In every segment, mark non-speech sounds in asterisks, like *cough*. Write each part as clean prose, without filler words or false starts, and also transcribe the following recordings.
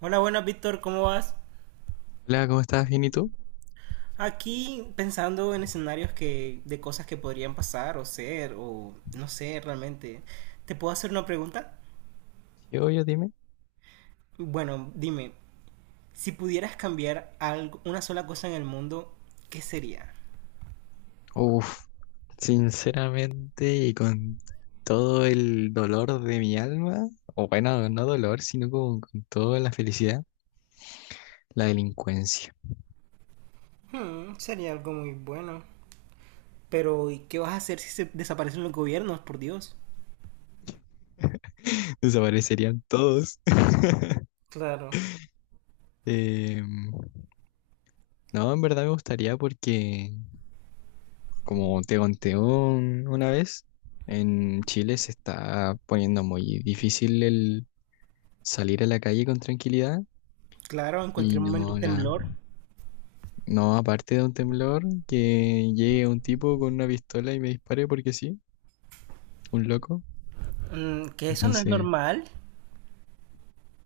Hola, buenas, Víctor, ¿cómo vas? Hola, ¿cómo estás? ¿Bien y tú? Aquí pensando en escenarios que de cosas que podrían pasar o ser o no sé realmente. ¿Te puedo hacer una pregunta? Sí, obvio, dime. Bueno, dime, si pudieras cambiar algo, una sola cosa en el mundo, ¿qué sería? Uf, sinceramente y con todo el dolor de mi alma, o bueno, no dolor, sino como con toda la felicidad, la delincuencia. Hmm, sería algo muy bueno. Pero ¿y qué vas a hacer si se desaparecen los gobiernos, por Dios? *laughs* Desaparecerían todos. *laughs* Claro. Em, no, en verdad me gustaría porque, como te conté una vez, en Chile se está poniendo muy difícil el salir a la calle con tranquilidad Claro, en y cualquier momento un no la... temblor. No, aparte de un temblor, que llegue un tipo con una pistola y me dispare porque sí, un loco. Mm, que eso no es Entonces, normal.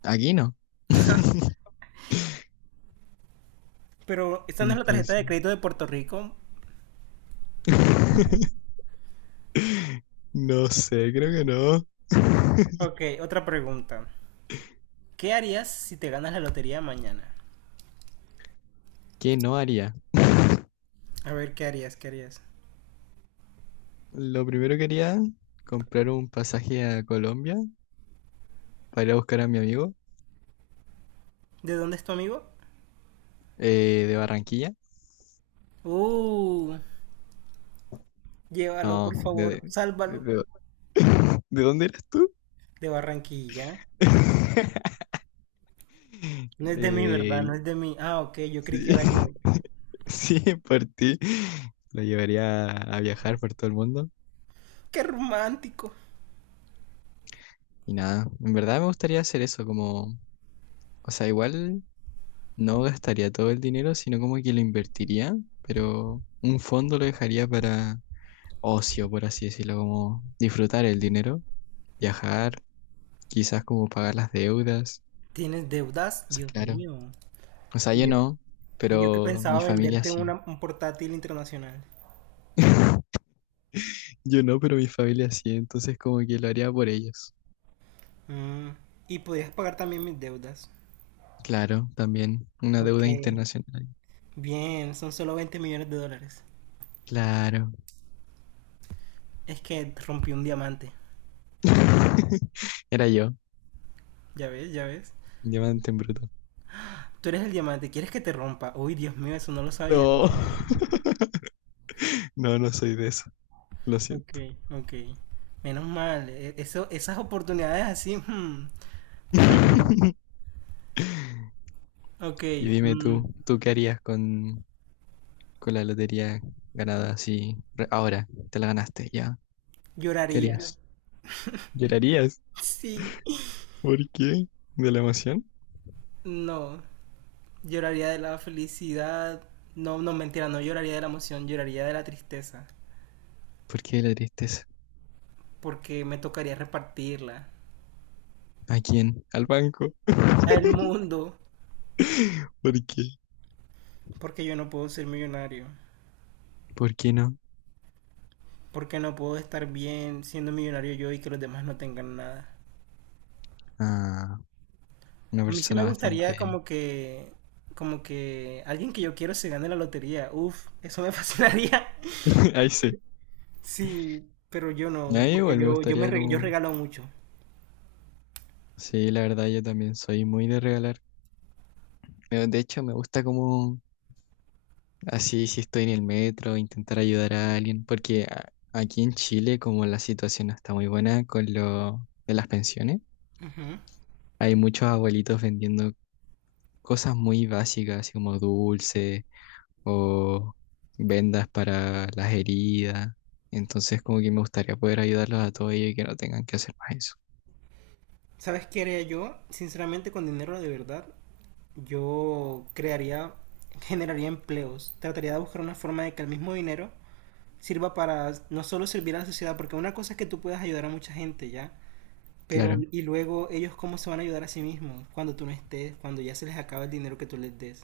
aquí no. *laughs* Pero esta no es la tarjeta de Entonces, crédito de Puerto Rico. *laughs* no sé, creo que no. *laughs* Ok, otra pregunta. ¿Qué harías si te ganas la lotería mañana? ¿Qué no haría? A ver, ¿qué harías? ¿Qué harías? Lo primero que haría, comprar un pasaje a Colombia para ir a buscar a mi amigo, ¿De dónde es tu amigo? De Barranquilla. Uh, llévalo, No, por favor, sálvalo. de- de- *laughs* ¿de dónde eras tú? De Barranquilla. *laughs* No es De, de mí, ¿verdad? No es de- de mí. Ah, ok, yo creí sí. que era *laughs* yo. *laughs* Sí, por ti. Lo llevaría a viajar por todo el mundo. ¡Qué romántico! Y nada, en verdad me gustaría hacer eso, como, o sea, igual no gastaría todo el dinero, sino como que lo invertiría, pero un fondo lo dejaría para ocio, por así decirlo, como disfrutar el dinero, viajar, quizás como pagar las deudas. ¿Tienes deudas? O sea, Dios claro. mío. O sea, yo Y yo, no, y yo que pero mi pensaba familia venderte sí. Un portátil internacional. Yo no, pero mi familia sí, entonces como que lo haría por ellos. Mm, y podías pagar también mis deudas. Claro, también una Ok. deuda internacional. Bien, son solo 20 millones de dólares. Claro. Es que rompí un diamante. *laughs* Era yo, Ya ves, ya ves. diamante en bruto. Tú eres el diamante, ¿quieres que te rompa? Uy, Dios mío, eso no lo sabía. No. *laughs* No, no soy de eso, lo Ok, siento. ok. Menos mal, eso, esas oportunidades así. Hmm. Hmm. *laughs* Ok, Y dime mm, tú, ¿tú qué harías con la lotería ganada así ahora? Te la ganaste, ya. ¿Qué lloraría. harías? ¿Llorarías? Sí. ¿Por qué? ¿De la emoción? No, lloraría de la felicidad. No, no, mentira, no lloraría de la emoción, lloraría de la tristeza. ¿Por qué la tristeza? Porque me tocaría repartirla ¿A quién? ¿Al banco? al *laughs* mundo. ¿Por qué? Porque yo no puedo ser millonario. ¿Por qué no? Porque no puedo estar bien siendo millonario yo y que los demás no tengan nada. Ah, una A mí sí persona me gustaría bastante... como que alguien que yo quiero se gane la lotería. Uf, eso me *laughs* fascinaría. *laughs* Ahí sí. Sí, pero yo A mí no, porque igual me gustaría yo como... regalo mucho. Sí, la verdad yo también soy muy de regalar. De hecho, me gusta como así si estoy en el metro, intentar ayudar a alguien, porque aquí en Chile como la situación no está muy buena con lo de las pensiones, Ujú. hay muchos abuelitos vendiendo cosas muy básicas, así como dulces o vendas para las heridas. Entonces, como que me gustaría poder ayudarlos a todos ellos y que no tengan que hacer más eso. ¿Sabes qué haría yo? Sinceramente, con dinero de verdad, yo crearía, generaría empleos. Trataría de buscar una forma de que el mismo dinero sirva para no solo servir a la sociedad, porque una cosa es que tú puedas ayudar a mucha gente, ¿ya? Pero, Claro, y luego, ¿ellos cómo se van a ayudar a sí mismos cuando tú no estés, cuando ya se les acaba el dinero que tú les des?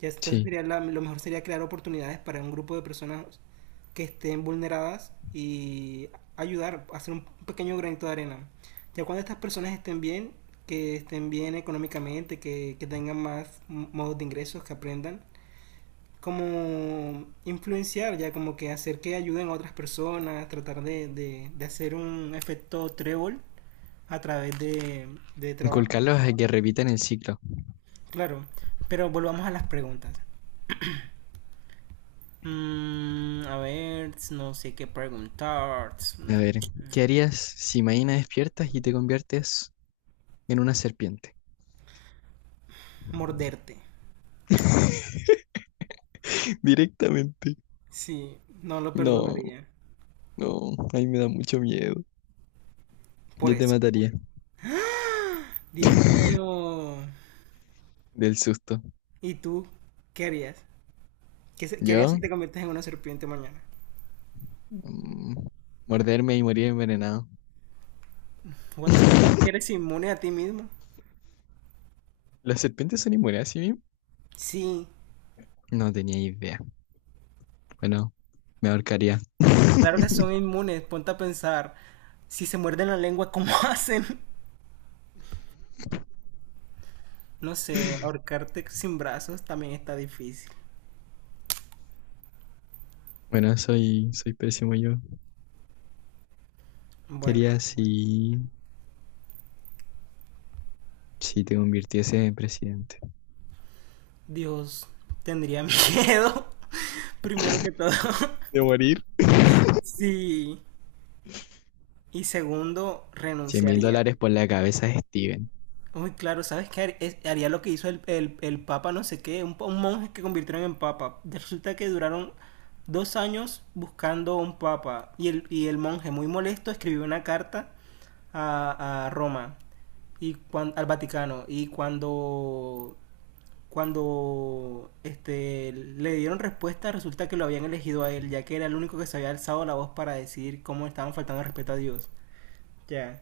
Ya, entonces sí. sería lo mejor sería crear oportunidades para un grupo de personas que estén vulneradas y ayudar, hacer un pequeño granito de arena. Ya cuando estas personas estén bien, que estén bien económicamente, que tengan más modos de ingresos, que aprendan, como influenciar, ya como que hacer que ayuden a otras personas, tratar de hacer un efecto trébol a través de trabajo. Inculcarlos a que repitan el ciclo. Claro, pero volvamos a las preguntas. Mm, a ver, no sé qué preguntar. A Mm, ver, ¿qué harías si mañana despiertas y te conviertes en una serpiente? morderte. *laughs* Directamente. Sí, no lo No, perdonaría. no, ahí me da mucho miedo. Por Yo te eso. mataría Dios mío. del susto. ¿Y tú qué harías? ¿Qué harías Yo, si te conviertes en una serpiente mañana? mm, morderme y morir envenenado. What the fuck, ¿sabes que *laughs* eres inmune a ti mismo? ¿Las serpientes son inmunes a sí mismas? Sí, No tenía idea. Bueno, me ahorcaría. claro que *laughs* son inmunes, ponte a pensar, si se muerden la lengua, ¿cómo *laughs* hacen? No sé, ahorcarte sin brazos también está difícil. Bueno, soy pésimo yo. Bueno, Quería si, si te convirtiese en presidente. Dios, tendría *laughs* miedo, primero que todo. *laughs* ¿De morir? *laughs* Sí, y segundo, cien mil renunciaría. dólares por la cabeza de Steven. Muy claro, ¿sabes qué? Haría lo que hizo el papa, no sé qué, un monje que convirtieron en papa. Resulta que duraron 2 años buscando un papa y el monje, muy molesto, escribió una carta a Roma y al Vaticano y cuando este le dieron respuesta, resulta que lo habían elegido a él ya que era el único que se había alzado la voz para decir cómo estaban faltando el respeto a Dios, ya,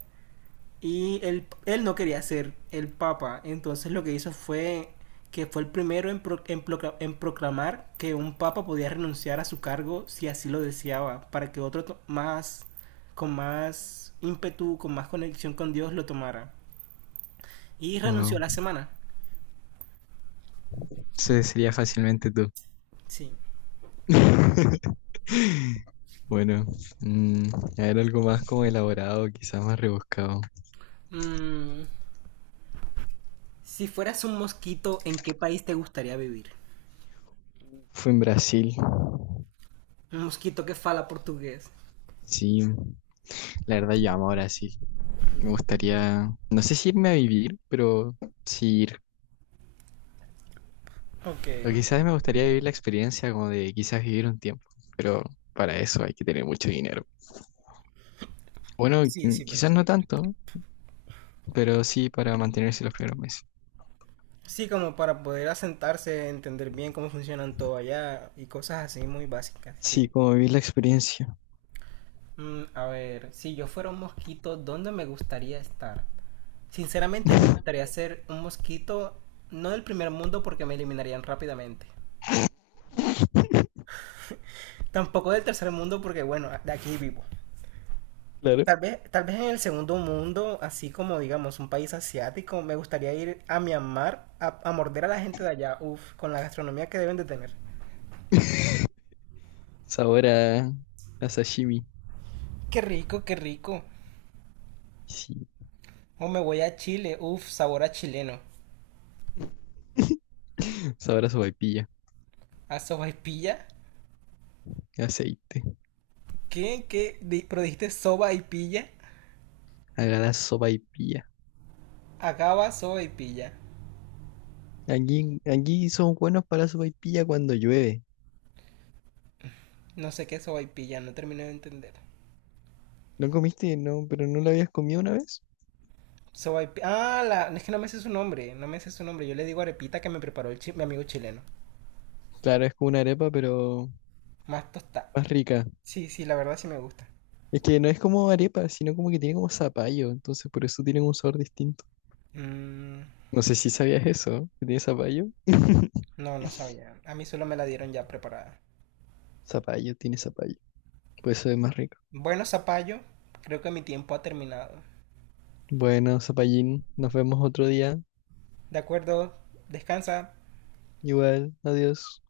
y él no quería ser el papa, entonces lo que hizo fue que fue el primero en proclamar que un papa podía renunciar a su cargo si así lo deseaba, para que otro más, con más ímpetu, con más conexión con Dios lo tomara. Y renunció a Wow. la semana. Ese sería fácilmente tú. Sí. *laughs* Bueno, mm, a ver algo más como elaborado, quizás más rebuscado. Mm, si fueras un mosquito, ¿en qué país te gustaría vivir? Fue en Brasil. Un mosquito que fala portugués. Sí, la verdad yo amo Brasil. Me gustaría, no sé si irme a vivir, pero sí ir. Ok. O quizás me gustaría vivir la experiencia como de quizás vivir un tiempo, pero para eso hay que tener mucho dinero. Bueno, Sí, sí, quizás verdad. no tanto, pero sí para mantenerse los primeros meses. Sí, como para poder asentarse, entender bien cómo funcionan todo allá y cosas así muy básicas, Sí, sí. como vivir la experiencia. Mm, a ver, si yo fuera un mosquito, ¿dónde me gustaría estar? Sinceramente me gustaría ser un mosquito, no del primer mundo porque me eliminarían rápidamente. *laughs* Tampoco del tercer mundo porque, bueno, de aquí vivo. Claro. Tal vez en el segundo mundo, así como digamos un país asiático, me gustaría ir a Myanmar a morder a la gente de allá, uff, con la gastronomía que deben de tener. *laughs* Sabor a sashimi. Qué rico, qué rico. Sí. O me voy a Chile, uff, sabor a chileno. *laughs* Sabrá sopaipilla, A soba y pilla. aceite. ¿Qué? ¿Qué? ¿Pero dijiste soba y pilla? Haga la sopaipilla. Acaba soba y pilla. Aquí, aquí son buenos para la sopaipilla cuando llueve. No sé qué es soba y pilla, no terminé de entender. ¿No comiste? No, pero no la habías comido una vez. Ah, la... es que no me sé su nombre, no me sé su nombre. Yo le digo arepita que me preparó mi amigo chileno. Claro, es como una arepa, pero Más tostada. más rica. Sí, sí, la verdad sí me gusta. Es que no es como arepa, sino como que tiene como zapallo, entonces por eso tienen un sabor distinto. Mm, No sé si sabías eso, que tiene zapallo. *laughs* no, no sabía. A mí solo me la dieron ya preparada. Zapallo, tiene zapallo. Por eso es más rico. Bueno, Zapallo, creo que mi tiempo ha terminado. Bueno, zapallín, nos vemos otro día. De acuerdo, descansa. Igual, adiós.